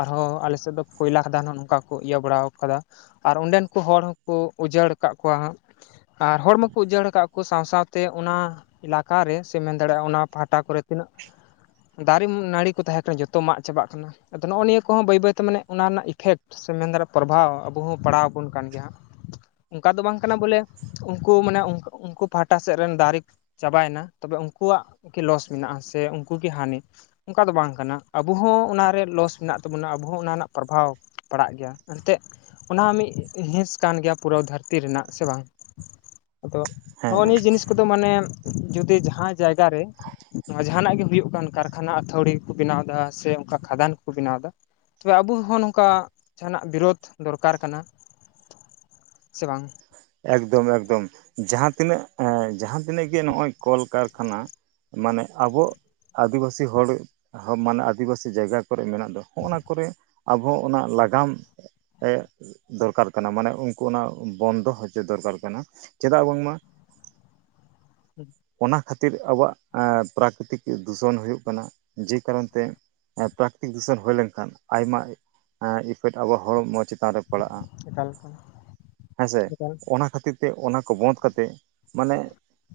ᱟᱨᱦᱚᱸ ᱟᱞᱮᱥᱮᱫ ᱫᱚ ᱠᱚᱭᱞᱟ ᱠᱷᱟᱫᱟᱱ ᱦᱚᱸ ᱱᱚᱝᱠᱟ ᱠᱚ ᱤᱭᱟᱹ ᱵᱟᱲᱟ ᱠᱟᱫᱟ ᱟᱨ ᱚᱸᱰᱮᱱ ᱠᱚ ᱦᱚᱲ ᱦᱚᱸᱠᱚ ᱩᱡᱟᱹᱲ ᱟᱠᱟᱫ ᱠᱚᱣᱟ ᱦᱟᱸᱜ ᱟᱨ ᱦᱚᱲ ᱢᱟᱠᱚ ᱩᱡᱟᱹᱲ ᱟᱠᱟᱫ ᱠᱚ ᱥᱟᱶ ᱥᱟᱶ ᱛᱮ ᱚᱱᱟ ᱮᱞᱟᱠᱟᱨᱮ ᱥᱮ ᱢᱮᱱ ᱫᱟᱲᱮᱭᱟᱜᱼᱟ ᱚᱱᱟ ᱯᱟᱦᱴᱟ ᱠᱚᱨᱮ ᱛᱤᱱᱟᱹᱜ ᱫᱟᱨᱮ ᱱᱟᱹᱲᱤ ᱠᱚ ᱛᱟᱦᱮᱸ ᱠᱟᱱᱟ ᱡᱚᱛᱚ ᱢᱟᱜ ᱪᱟᱵᱟᱜ ᱠᱟᱱᱟ ᱟᱫᱚ ᱱᱚᱜᱼᱚ ᱱᱤᱭᱟᱹ ᱠᱚᱦᱚᱸ ᱵᱟᱹᱭ ᱵᱟᱹᱭᱛᱮ ᱢᱟᱱᱮ ᱚᱱᱟ ᱨᱮᱱᱟᱜ ᱤᱯᱷᱮᱠᱴ ᱥᱮ ᱢᱮᱱ ᱫᱟᱲᱮᱭᱟᱜᱼᱟ ᱯᱨᱚᱵᱷᱟᱵᱽ ᱟᱵᱚ ᱦᱚᱸ ᱯᱟᱲᱟᱣ ᱟᱵᱚᱱ ᱠᱟᱱ ᱜᱮᱭᱟ ᱦᱟᱜ ᱚᱱᱠᱟ ᱫᱚ ᱵᱟᱝ ᱠᱟᱱᱟ ᱵᱚᱞᱮ ᱩᱱᱠᱩ ᱢᱟᱱᱮ ᱩᱱᱠᱩ ᱯᱟᱦᱴᱟ ᱥᱮᱱ ᱨᱮᱱ ᱫᱟᱨᱮ ᱪᱟᱵᱟᱭᱮᱱᱟ ᱛᱚᱵᱮ ᱩᱱᱠᱩᱣᱟᱜ ᱜᱮ ᱞᱚᱥ ᱢᱮᱱᱟᱜᱼᱟ ᱥᱮ ᱩᱱᱠᱩᱜᱤ ᱦᱟᱹᱱᱤ ᱚᱱᱠᱟ ᱫᱚ ᱵᱟᱝ ᱠᱟᱱᱟ ᱟᱵᱚ ᱦᱚᱸ ᱚᱱᱟᱨᱮ ᱞᱚᱥ ᱢᱮᱱᱟᱜ ᱛᱟᱵᱚᱱᱟ ᱟᱵᱚ ᱦᱚᱸ ᱚᱱᱟ ᱨᱮᱱᱟᱜ ᱯᱨᱚᱵᱷᱟᱵᱽ ᱯᱟᱲᱟᱜ ᱜᱮᱭᱟ ᱮᱱᱛᱮ ᱚᱱᱟ ᱦᱚᱸ ᱢᱤᱫ ᱦᱤᱸᱥ ᱠᱟᱱ ᱜᱮᱭᱟ ᱯᱩᱨᱟᱹ ᱫᱷᱟᱹᱨᱛᱤ ᱨᱮᱱᱟᱜ ᱥᱮ ᱵᱟᱝ ᱟᱫᱚ ᱦᱮᱸ ᱱᱚᱜᱼᱚ ᱦᱮᱸ ᱱᱤᱭᱟᱹ ᱡᱤᱱᱤᱥ ᱠᱚ ᱫᱚ ᱢᱟᱱᱮ ᱡᱩᱫᱤ ᱡᱟᱦᱟᱱ ᱡᱟᱭᱜᱟ ᱨᱮ ᱱᱚᱣᱟ ᱡᱟᱦᱟᱸᱱᱟᱜ ᱜᱮ ᱦᱩᱭᱩᱜ ᱠᱟᱱ ᱠᱟᱨᱠᱷᱟᱱᱟ ᱛᱷᱲᱤ ᱠᱚ ᱵᱮᱱᱟᱣ ᱮᱫᱟ ᱥᱮ ᱚᱱᱠᱟ ᱠᱷᱟᱫᱟᱱ ᱠᱚᱠᱚ ᱵᱮᱱᱟᱣ ᱮᱫᱟ ᱛᱚᱵᱮ ᱟᱵᱚ ᱦᱚᱸ ᱱᱚᱝᱠᱟ ᱡᱟᱦᱟᱱᱟᱜ ᱵᱤᱨᱳᱫᱷ ᱫᱚᱨᱠᱟᱨ ᱠᱟᱱᱟ ᱥᱮ ᱵᱟᱝ ᱮᱠᱫᱚᱢ ᱮᱠᱫᱚᱢ ᱡᱟᱦᱟᱸ ᱛᱤᱱᱟᱹᱜ ᱡᱟᱦᱟᱸᱛᱤᱱᱟᱹᱜ ᱜᱮ ᱱᱚᱜᱼᱚᱭ ᱠᱚᱞᱠᱟᱨᱠᱷᱟᱱᱟ ᱢᱟᱱᱮ ᱟᱵᱚ ᱟᱹᱫᱤᱵᱟᱹᱥᱤ ᱦᱚᱲ ᱢᱟᱱᱮ ᱟᱹᱫᱤᱵᱟᱹᱥᱤ ᱡᱟᱭᱜᱟ ᱠᱚᱨᱮ ᱢᱮᱱᱟᱜ ᱫᱚ ᱦᱚᱸᱜᱼᱱᱟ ᱠᱚᱨᱮ ᱟᱵᱚ ᱚᱱᱟ ᱞᱟᱜᱟᱢ ᱮ ᱫᱚᱨᱠᱟᱨ ᱠᱟᱱᱟ ᱢᱟᱱᱮ ᱩᱱᱠᱩ ᱚᱱᱟ ᱵᱚᱱᱫᱚ ᱦᱚᱪᱚ ᱫᱚᱨᱠᱟᱨ ᱠᱟᱱᱟ ᱪᱮᱫᱟᱜ ᱵᱟᱝᱢᱟ ᱚᱱᱟ ᱠᱦᱟᱛᱤᱨ ᱟᱵᱚᱣᱟᱜ ᱯᱨᱟᱠᱨᱤᱛᱤᱠ ᱫᱩᱥᱚᱱ ᱦᱩᱭᱩᱜ ᱠᱟᱱᱟ ᱡᱮ ᱠᱟᱨᱚᱱ ᱛᱮ ᱯᱨᱟᱠᱨᱤᱛᱤᱠ ᱫᱩᱥᱚᱱ ᱦᱩᱭ ᱞᱮᱱᱠᱷᱟᱱ ᱟᱭᱢᱟ ᱤᱯᱷᱮᱠᱴ ᱟᱵᱚᱣᱟᱜ ᱦᱚᱲᱢᱚ ᱪᱮᱛᱟᱱ ᱨᱮ ᱯᱟᱲᱟᱜᱼᱟ ᱮᱠᱟᱞ ᱠᱷᱚᱱ ᱦᱮᱸᱥᱮ ᱮᱠᱟᱞ ᱚᱱᱟ ᱠᱷᱟᱹᱛᱤᱨ ᱛᱮ ᱚᱱᱟ ᱠᱚ ᱵᱚᱱᱫᱽ ᱠᱟᱛᱮᱜ ᱢᱟᱱᱮ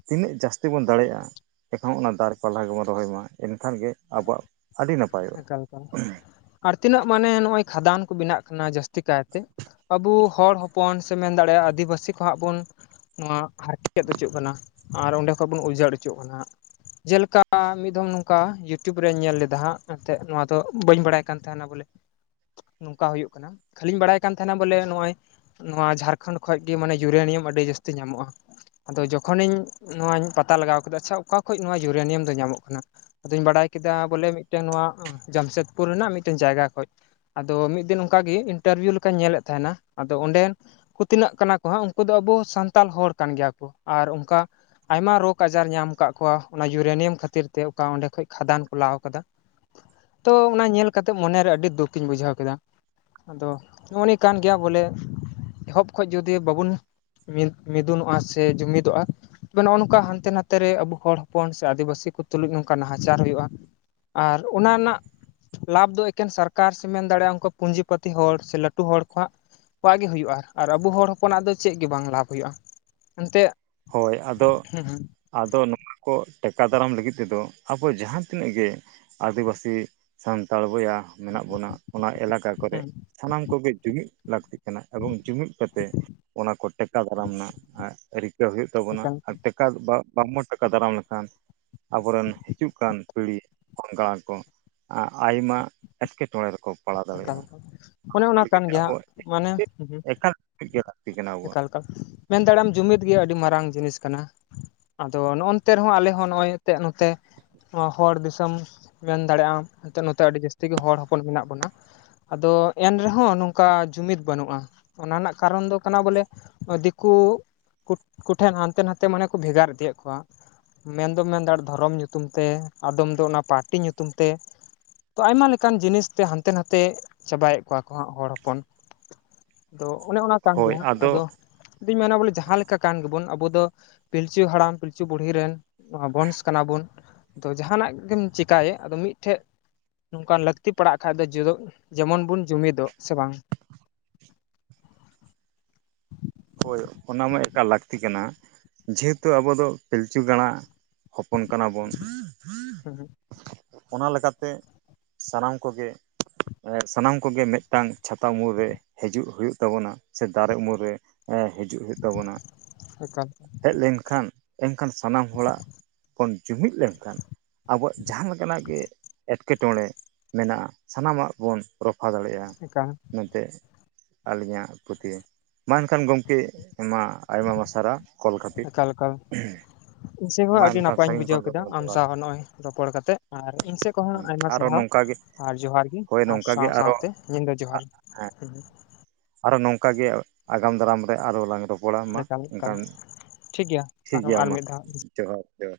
ᱛᱤᱱᱟᱹᱜ ᱡᱟᱹᱥᱛᱤ ᱵᱚᱱ ᱫᱟᱲᱮᱭᱟᱜᱼᱟ ᱮᱱᱠᱷᱚᱱ ᱚᱱᱟ ᱫᱟᱨᱮ ᱯᱟᱞᱟ ᱜᱮᱵᱚᱱ ᱨᱚᱦᱚᱭ ᱢᱟ ᱮᱱᱠᱷᱟᱱ ᱜᱮ ᱟᱵᱚᱣᱟᱜ ᱟᱹᱰᱤ ᱱᱟᱯᱟᱭᱚᱜᱼᱟ᱾ ᱮᱠᱟᱞ ᱮᱠᱟᱞ ᱟᱨ ᱛᱤᱱᱟᱹᱜ ᱢᱟᱱᱮ ᱱᱚᱜᱼᱚᱭ ᱠᱷᱟᱫᱟᱱ ᱠᱚ ᱵᱮᱱᱟᱜ ᱠᱟᱱᱟ ᱡᱟᱹᱥᱛᱤ ᱠᱟᱭᱛᱮ ᱟᱵᱚ ᱦᱚᱲ ᱯᱚᱱ ᱥᱮ ᱢᱮᱱ ᱫᱟᱲᱮᱭᱟᱜᱼᱟ ᱟᱹᱫᱤᱵᱟᱹᱥᱤ ᱠᱚᱦᱟᱸ ᱵᱚᱱ ᱱᱚᱣᱟ ᱦᱟᱨᱠᱮᱛ ᱦᱚᱪᱚᱜ ᱠᱟᱱᱟ ᱟᱨ ᱚᱸᱰᱮ ᱠᱷᱚᱱ ᱵᱚᱱ ᱩᱡᱟᱹᱲ ᱦᱚᱪᱚᱜ ᱠᱟᱱᱟ ᱡᱮᱞᱮᱠᱟ ᱢᱤᱫ ᱫᱚᱢ ᱱᱚᱝᱠᱟ ᱤᱭᱩᱴᱩᱵᱽ ᱨᱮᱧ ᱧᱮᱞ ᱞᱮᱫᱟ ᱦᱟᱸᱜ ᱮᱱᱛᱮᱫ ᱱᱚᱣᱟ ᱫᱚ ᱵᱟᱹᱧ ᱵᱟᱲᱟᱭ ᱠᱟᱱ ᱛᱟᱦᱮᱸᱱᱟ ᱵᱚᱞᱮ ᱱᱚᱝᱠᱟ ᱦᱩᱭᱩᱜ ᱠᱟᱱᱟ ᱠᱷᱟᱹᱞᱤᱧ ᱵᱟᱲᱟᱭ ᱠᱟᱱ ᱛᱟᱦᱮᱸᱱᱟ ᱵᱚᱞᱮ ᱱᱚᱜᱼᱚᱭ ᱱᱚᱣᱟ ᱡᱷᱟᱲᱠᱷᱚᱸᱰ ᱠᱷᱚᱱ ᱜᱮ ᱢᱟᱱᱮ ᱤᱭᱩᱨᱮᱱᱤᱭᱟᱢ ᱟᱹᱰᱤ ᱡᱟᱹᱥᱛᱤ ᱧᱟᱢᱚᱜᱼᱟ ᱟᱫᱚ ᱡᱚᱠᱷᱚᱱᱤᱧ ᱱᱚᱣᱟᱧ ᱯᱟᱛᱟ ᱞᱟᱜᱟᱣ ᱠᱮᱫᱟ ᱟᱪᱦᱟ ᱚᱠᱟ ᱠᱷᱚᱱ ᱱᱚᱣᱟ ᱤᱭᱩᱨᱮᱱᱤᱭᱟᱢ ᱫᱚ ᱧᱟᱢᱚᱜ ᱠᱟᱱᱟ? ᱟᱫᱚᱧ ᱵᱟᱲᱟᱭ ᱠᱮᱫᱟ ᱵᱚᱞᱮ ᱢᱤᱫᱴᱮᱱ ᱱᱚᱣᱟ ᱡᱟᱢᱥᱮᱫᱽᱯᱩᱨ ᱨᱮᱱᱟᱜ ᱢᱤᱫᱴᱮᱱ ᱡᱟᱭᱜᱟ ᱠᱷᱚᱡ ᱟᱫᱚ ᱢᱤᱫ ᱫᱤᱱ ᱚᱱᱠᱟᱜᱮ ᱤᱱᱴᱟᱨᱵᱷᱤᱭᱩ ᱞᱮᱠᱟᱧ ᱧᱮᱞᱮᱫ ᱛᱟᱦᱮᱸᱱᱟ ᱟᱫᱚ ᱚᱸᱰᱮᱱ ᱠᱚ ᱛᱤᱱᱟᱹᱜ ᱠᱟᱱᱟ ᱠᱚ ᱦᱟᱸᱜ ᱩᱱᱠᱩ ᱫᱚ ᱟᱵᱚ ᱥᱟᱱᱛᱟᱲ ᱦᱚᱲ ᱠᱟᱱ ᱜᱮᱭᱟ ᱠᱚ ᱟᱨ ᱚᱱᱠᱟ ᱟᱭᱢᱟ ᱨᱳᱜᱽ ᱟᱡᱟᱨ ᱧᱟᱢ ᱟᱠᱟᱫ ᱠᱚᱣᱟ ᱚᱱᱟ ᱤᱭᱩᱨᱮᱱᱤᱭᱟᱢ ᱠᱷᱟᱹᱛᱤᱨ ᱛᱮ ᱚᱸᱰᱮ ᱠᱷᱚᱡ ᱠᱷᱟᱫᱟᱱ ᱠᱚ ᱞᱟᱣ ᱟᱠᱟᱫᱟ ᱛᱚ ᱚᱱᱟ ᱧᱮᱞ ᱠᱟᱛᱮᱜ ᱢᱚᱱᱮᱨᱮ ᱟᱹᱰᱤ ᱫᱩᱠ ᱤᱧ ᱵᱩᱡᱷᱟᱹᱣ ᱠᱮᱫᱟ᱾ ᱟᱫᱚ ᱩᱱᱤ ᱠᱟᱱ ᱜᱮᱭᱟ ᱵᱚᱞᱮ ᱮᱦᱚᱵ ᱠᱷᱚᱱ ᱡᱩᱫᱤ ᱵᱟᱵᱚᱱ ᱢᱤ ᱢᱤᱫᱩᱱᱚᱜᱼᱟ ᱥᱮ ᱡᱩᱢᱤᱫᱚᱜᱼᱟ ᱱᱚᱜᱼᱚ ᱱᱚᱝᱠᱟ ᱦᱟᱱᱛᱮ ᱱᱟᱛᱮ ᱨᱮ ᱟᱵᱚ ᱦᱚᱲ ᱦᱚᱯᱚᱱ ᱥᱮ ᱟᱹᱫᱤᱵᱟᱹᱥᱤ ᱠᱚ ᱛᱩᱞᱩᱡ ᱱᱚᱝᱠᱟ ᱱᱟᱦᱟᱪᱟᱨ ᱦᱩᱭᱩᱜᱼᱟ ᱟᱨ ᱚᱱᱟ ᱱᱟᱜ ᱞᱟᱵᱷ ᱫᱚ ᱮᱠᱦᱮᱱ ᱥᱚᱨᱠᱟᱨ ᱥᱮ ᱢᱮᱱ ᱫᱟᱲᱮᱭᱟᱜᱼᱟ ᱩᱱᱠᱩ ᱯᱩᱸᱡᱤ ᱯᱟᱹᱛᱤ ᱦᱚᱲ ᱥᱮ ᱞᱟᱹᱴᱩ ᱦᱚᱲ ᱠᱚᱣᱟᱜ ᱾ ᱩᱱᱠᱩᱼᱟᱜ ᱜᱮ ᱦᱩᱭᱩᱜᱼᱟ ᱟᱨ ᱟᱵᱚ ᱦᱚᱲ ᱦᱚᱯᱚᱱᱟᱜ ᱫᱚ ᱪᱮᱫ ᱜᱮ ᱵᱟᱝ ᱞᱟᱵᱷ ᱦᱩᱭᱩᱜᱼᱟ᱾ ᱮᱱᱛᱮᱫᱼᱼ ᱦᱳᱭ ᱟᱫᱚ ᱟᱫᱚ ᱱᱚᱣᱟ ᱠᱚ ᱴᱮᱠᱟᱣ ᱫᱟᱨᱟᱢ ᱞᱟᱹᱜᱤᱫ ᱛᱮᱫᱚ ᱟᱵᱚ ᱡᱟᱦᱟᱸ ᱛᱤᱱᱟᱹᱜ ᱜᱮᱼᱼ ᱟᱹᱫᱤᱵᱟᱹᱥᱤ ᱥᱟᱱᱛᱟᱲ ᱵᱚᱭᱦᱟ ᱢᱮᱱᱟᱜ ᱵᱚᱱᱟ ᱚᱱᱟ ᱮᱞᱟᱠᱟ ᱠᱚᱨᱮᱼᱼ ᱦᱩᱸ ᱥᱟᱱᱟᱢ ᱠᱚᱜᱮ ᱡᱩᱢᱤᱫ ᱞᱟᱹᱠᱛᱤᱜ ᱠᱟᱱᱟ ᱮᱵᱚᱝ ᱡᱩᱢᱤᱫ ᱠᱟᱛᱮᱼᱼ ᱚᱱᱟ ᱠᱚ ᱴᱮᱠᱟᱣ ᱫᱟᱨᱟᱢ ᱮᱱᱟ ᱮᱸ ᱨᱤᱠᱟᱹ ᱦᱩᱭᱩᱜ ᱛᱟᱵᱚᱱᱟ ᱮᱠᱟᱞ ᱟᱨ ᱴᱮᱼᱼ [inaudible] ᱵᱟᱝ ᱵᱚᱱ ᱴᱮᱠᱟᱣ ᱫᱟᱨᱟᱢ ᱞᱮᱠᱷᱟᱱᱼᱼ ᱟᱵᱚᱨᱮᱱ ᱦᱤᱡᱩᱜ ᱠᱟᱱ ᱯᱤᱲᱦᱤ ᱯᱝᱜᱲᱟ ᱠᱚᱼᱼ ᱟ ᱟᱭᱢᱟ ᱮᱸᱴᱠᱮᱴᱚᱸᱬᱮ ᱨᱮᱠᱚᱼᱼ ᱯᱟᱲᱟᱣ ᱮᱠᱟᱞ ᱫᱟᱲᱮᱭᱟᱜᱼᱟ ᱚᱱᱮ ᱚᱱᱟ ᱠᱷᱟᱹᱛᱤᱨ ᱠᱟᱱ ᱛᱮ ᱜᱮᱭᱟ ᱟᱵᱚ ᱢᱟᱱᱮ ᱦᱩᱸ ᱮᱠᱟᱞ ᱞᱟᱹᱠᱛᱤ ᱠᱟᱱᱟ ᱟᱵᱚᱣᱟᱜ᱾ ᱮᱠᱟᱞ ᱢᱮᱱ ᱫᱟᱲᱮᱭᱟᱜᱼᱟᱢ ᱡᱩᱢᱤᱫ ᱜᱮ ᱟᱹᱰᱤ ᱢᱟᱨᱟᱝ ᱡᱤᱱᱤᱥ ᱠᱟᱱᱟ᱾ ᱟᱫᱚ ᱱᱚᱸᱜᱼᱚᱱᱛᱮ ᱨᱮᱦᱚᱸ ᱟᱞᱮ ᱦᱚᱸ ᱱᱚᱸᱜᱼᱚᱭ ᱮᱱᱛᱜ ᱱᱚᱛᱮ ᱱᱚᱣᱟ ᱦᱚᱲ ᱫᱤᱥᱚᱢ ᱢᱮᱱ ᱫᱟᱲᱮᱜ ᱟᱢ ᱱᱚᱛᱮ ᱟᱹᱰᱤ ᱡᱟᱹᱥᱛᱤ ᱜᱮ ᱦᱚᱲ ᱦᱚᱯᱚᱱ ᱢᱮᱱᱟᱜ ᱵᱚᱱᱟ᱾ ᱟᱫᱚ ᱮᱱ ᱨᱮᱦᱚᱸ ᱱᱚᱝᱠᱟ ᱡᱩᱢᱤᱫ ᱵᱟᱹᱱᱩᱜᱼᱟ ᱚᱱᱟ ᱨᱮᱱᱟᱜ ᱠᱟᱨᱚᱱ ᱫᱚᱼᱼ ᱠᱟᱱᱟ ᱵᱚᱞᱮ ᱫᱤᱠᱩ ᱠᱚ ᱴᱷᱮᱱ ᱦᱟᱱᱛᱮ ᱱᱟᱛᱮ ᱢᱟᱱᱮ ᱠᱚ ᱵᱷᱮᱜᱟᱨ ᱤᱫᱤᱭᱼᱮᱫ ᱠᱚᱣᱟ᱾ ᱢᱮᱱ ᱫᱚᱢ ᱢᱮᱱᱫᱟ ᱫᱷᱚᱨᱚᱢ ᱧᱩᱛᱩᱢ ᱛᱮ ᱟᱫᱚᱢ ᱫᱚ ᱚᱱᱟ ᱯᱟᱴᱤ ᱧᱩᱛᱩᱢ ᱛᱮᱼᱼ ᱛᱚ ᱟᱭᱢᱟ ᱞᱮᱠᱟᱱ ᱡᱤᱱᱤᱥᱛᱮ ᱦᱟᱱᱛᱮ ᱱᱟᱛᱮ ᱪᱟᱵᱟᱭᱮᱫ ᱠᱚᱣᱟ ᱠᱚ ᱦᱚᱲ ᱦᱚᱯᱚᱱ᱾ ᱟᱫᱚ ᱚᱱᱮ ᱚᱱᱟ ᱠᱟᱱ ᱜᱮ ᱦᱳᱭ ᱦᱟᱸᱜ ᱟᱫᱚ ᱟᱫᱚᱼᱼ ᱟᱫᱩᱧ ᱢᱮᱱᱟ ᱵᱚᱞᱮ ᱡᱟᱦᱟᱸ ᱞᱮᱠᱟ ᱠᱟᱱ ᱜᱮᱵᱚᱱ ᱟᱵᱚ ᱫᱚ ᱯᱤᱞᱪᱩ ᱦᱟᱲᱟᱢ ᱯᱤᱞᱪᱩ ᱵᱩᱲᱦᱤ ᱨᱮᱱᱼᱼ ᱵᱚᱱᱥ ᱠᱟᱱᱟ ᱵᱚᱱ ᱟᱫᱚ ᱡᱟᱦᱟᱸᱱᱼᱟᱜ ᱜᱮᱢ ᱪᱮᱠᱟᱭ ᱟᱫᱚ ᱢᱤᱫᱴᱷᱮᱡᱼᱼ ᱱᱚᱝᱠᱟᱱ ᱞᱟᱹᱠᱛᱤ ᱯᱟᱲᱟᱜ ᱠᱷᱟᱡ ᱫᱚ ᱡᱮᱢᱚᱱ ᱵᱚᱱ ᱡᱩᱢᱤᱫᱼᱚᱜ ᱥᱮ ᱵᱟᱝ᱾ ᱦᱳᱭ ᱚᱱᱟᱢᱟ ᱮᱠᱟᱞ ᱞᱟᱹᱠᱛᱤ ᱠᱟᱱᱟ ᱡᱮᱦᱮᱛᱩ ᱟᱵᱚ ᱫᱚ ᱯᱤᱞᱪᱩ ᱜᱟᱲᱟᱼᱼ ᱦᱚᱯᱚᱱ ᱠᱟᱱᱟ ᱵᱚᱱᱼᱼ ᱦᱩᱸ ᱦᱩᱸ ᱚᱱᱟ ᱞᱮᱠᱟᱛᱮ ᱥᱟᱱᱟᱢ ᱠᱚᱜᱮᱼᱼ ᱥᱟᱱᱟᱢ ᱠᱚᱜᱮ ᱢᱤᱫᱴᱟᱝ ᱪᱷᱟᱛᱟ ᱩᱢᱩᱞ ᱨᱮ ᱦᱤᱡᱩᱜ ᱦᱩᱭᱩᱜ ᱛᱟᱵᱚᱱᱟ ᱥᱮ ᱫᱟᱨᱮ ᱩᱢᱩᱞ ᱨᱮᱼᱼ ᱮ ᱦᱤᱡᱩᱜ ᱦᱩᱭᱩᱜ ᱛᱟᱵᱚᱱᱟ ᱮᱠᱟᱞ ᱦᱮᱡ ᱞᱮᱱ ᱠᱷᱟᱱᱼᱼ ᱮᱱᱠᱷᱟᱱ ᱥᱟᱱᱟᱢ ᱦᱚᱲᱟᱜ ᱵᱚᱱ ᱡᱩᱢᱤᱫ ᱞᱮᱱᱠᱷᱟᱱ ᱟᱵᱚᱣᱟᱜ ᱡᱟᱦᱟᱸ ᱞᱮᱠᱟᱱᱼᱟᱜ ᱜᱮᱼᱼ ᱮᱸᱴᱠᱮᱴᱚᱸᱬᱮ ᱢᱮᱱᱟᱜᱼᱟ ᱥᱟᱱᱟᱢᱼᱟᱜ ᱵᱚᱱ ᱨᱚᱯᱷᱟ ᱫᱟᱲᱮᱭᱟᱜᱼᱟ᱾ ᱮᱠᱟᱞ᱾ ᱢᱮᱱᱛᱮ ᱟᱹᱞᱤᱧᱼᱟᱜ ᱯᱟᱹᱛᱭᱟᱹᱣ᱾ ᱢᱟ ᱮᱱᱠᱷᱟᱱ ᱜᱚᱢᱠᱮ ᱢᱟ ᱟᱭᱢᱟ ᱟᱭᱢᱟ ᱥᱟᱨᱦᱟᱣ ᱠᱚᱞ ᱠᱷᱟᱹᱛᱤᱨ᱾ ᱮᱠᱟᱞ ᱮᱠᱟᱞ ᱤᱧ ᱥᱮᱫ ᱦᱚᱸ ᱢᱟ ᱟᱹᱰᱤ ᱮᱱᱠᱷᱟᱱ ᱱᱟᱯᱟᱭᱤᱧ ᱥᱟᱺᱜᱤᱧ ᱠᱷᱚᱱ ᱵᱩᱡᱷᱟᱹᱣ ᱜᱮ ᱠᱮᱫᱟ ᱟᱢ ᱡᱚᱦᱟᱨ ᱥᱟᱶᱟᱦ ᱦᱚᱸ ᱱᱚᱸᱜᱼᱚᱭ ᱨᱚᱯᱚᱲ ᱠᱟᱛᱮᱫ ᱟᱨ ᱤᱧ ᱥᱮᱫ ᱠᱷᱚᱡ ᱦᱚᱸ ᱟᱭᱢᱟ ᱟᱨᱚ ᱥᱟᱨᱦᱟᱣ᱾ ᱱᱚᱝᱠᱟ ᱜᱮ ᱟᱨ ᱡᱚᱦᱟᱨ ᱜᱮ ᱦᱳᱭ ᱟᱨ ᱱᱚᱝᱠᱟ ᱜᱮ ᱥᱟᱶ ᱟᱨᱚ ᱥᱟᱶᱛᱮ ᱧᱤᱫᱟᱹ ᱡᱚᱦᱟᱨ᱾ ᱦᱮᱸ ᱟᱨᱚ ᱱᱚᱝᱠᱟ ᱜᱮ ᱟᱜᱟᱢ ᱫᱟᱨᱟᱢ ᱨᱮ ᱟᱨᱚ ᱞᱟᱝ ᱨᱚᱯᱼᱼ ᱢᱟ ᱮᱠᱟᱞ ᱮᱠᱟᱞ ᱮᱱᱠᱷᱟᱱ ᱴᱷᱤᱠ ᱜᱮᱭᱟ ᱴᱷᱤᱠ ᱟᱨᱦᱚᱸ ᱜᱮᱭᱟ ᱟᱨ ᱢᱟ ᱢᱤᱫ ᱫᱷᱟᱣ ᱡᱚᱦᱟᱨ ᱡᱚᱦᱟᱨ᱾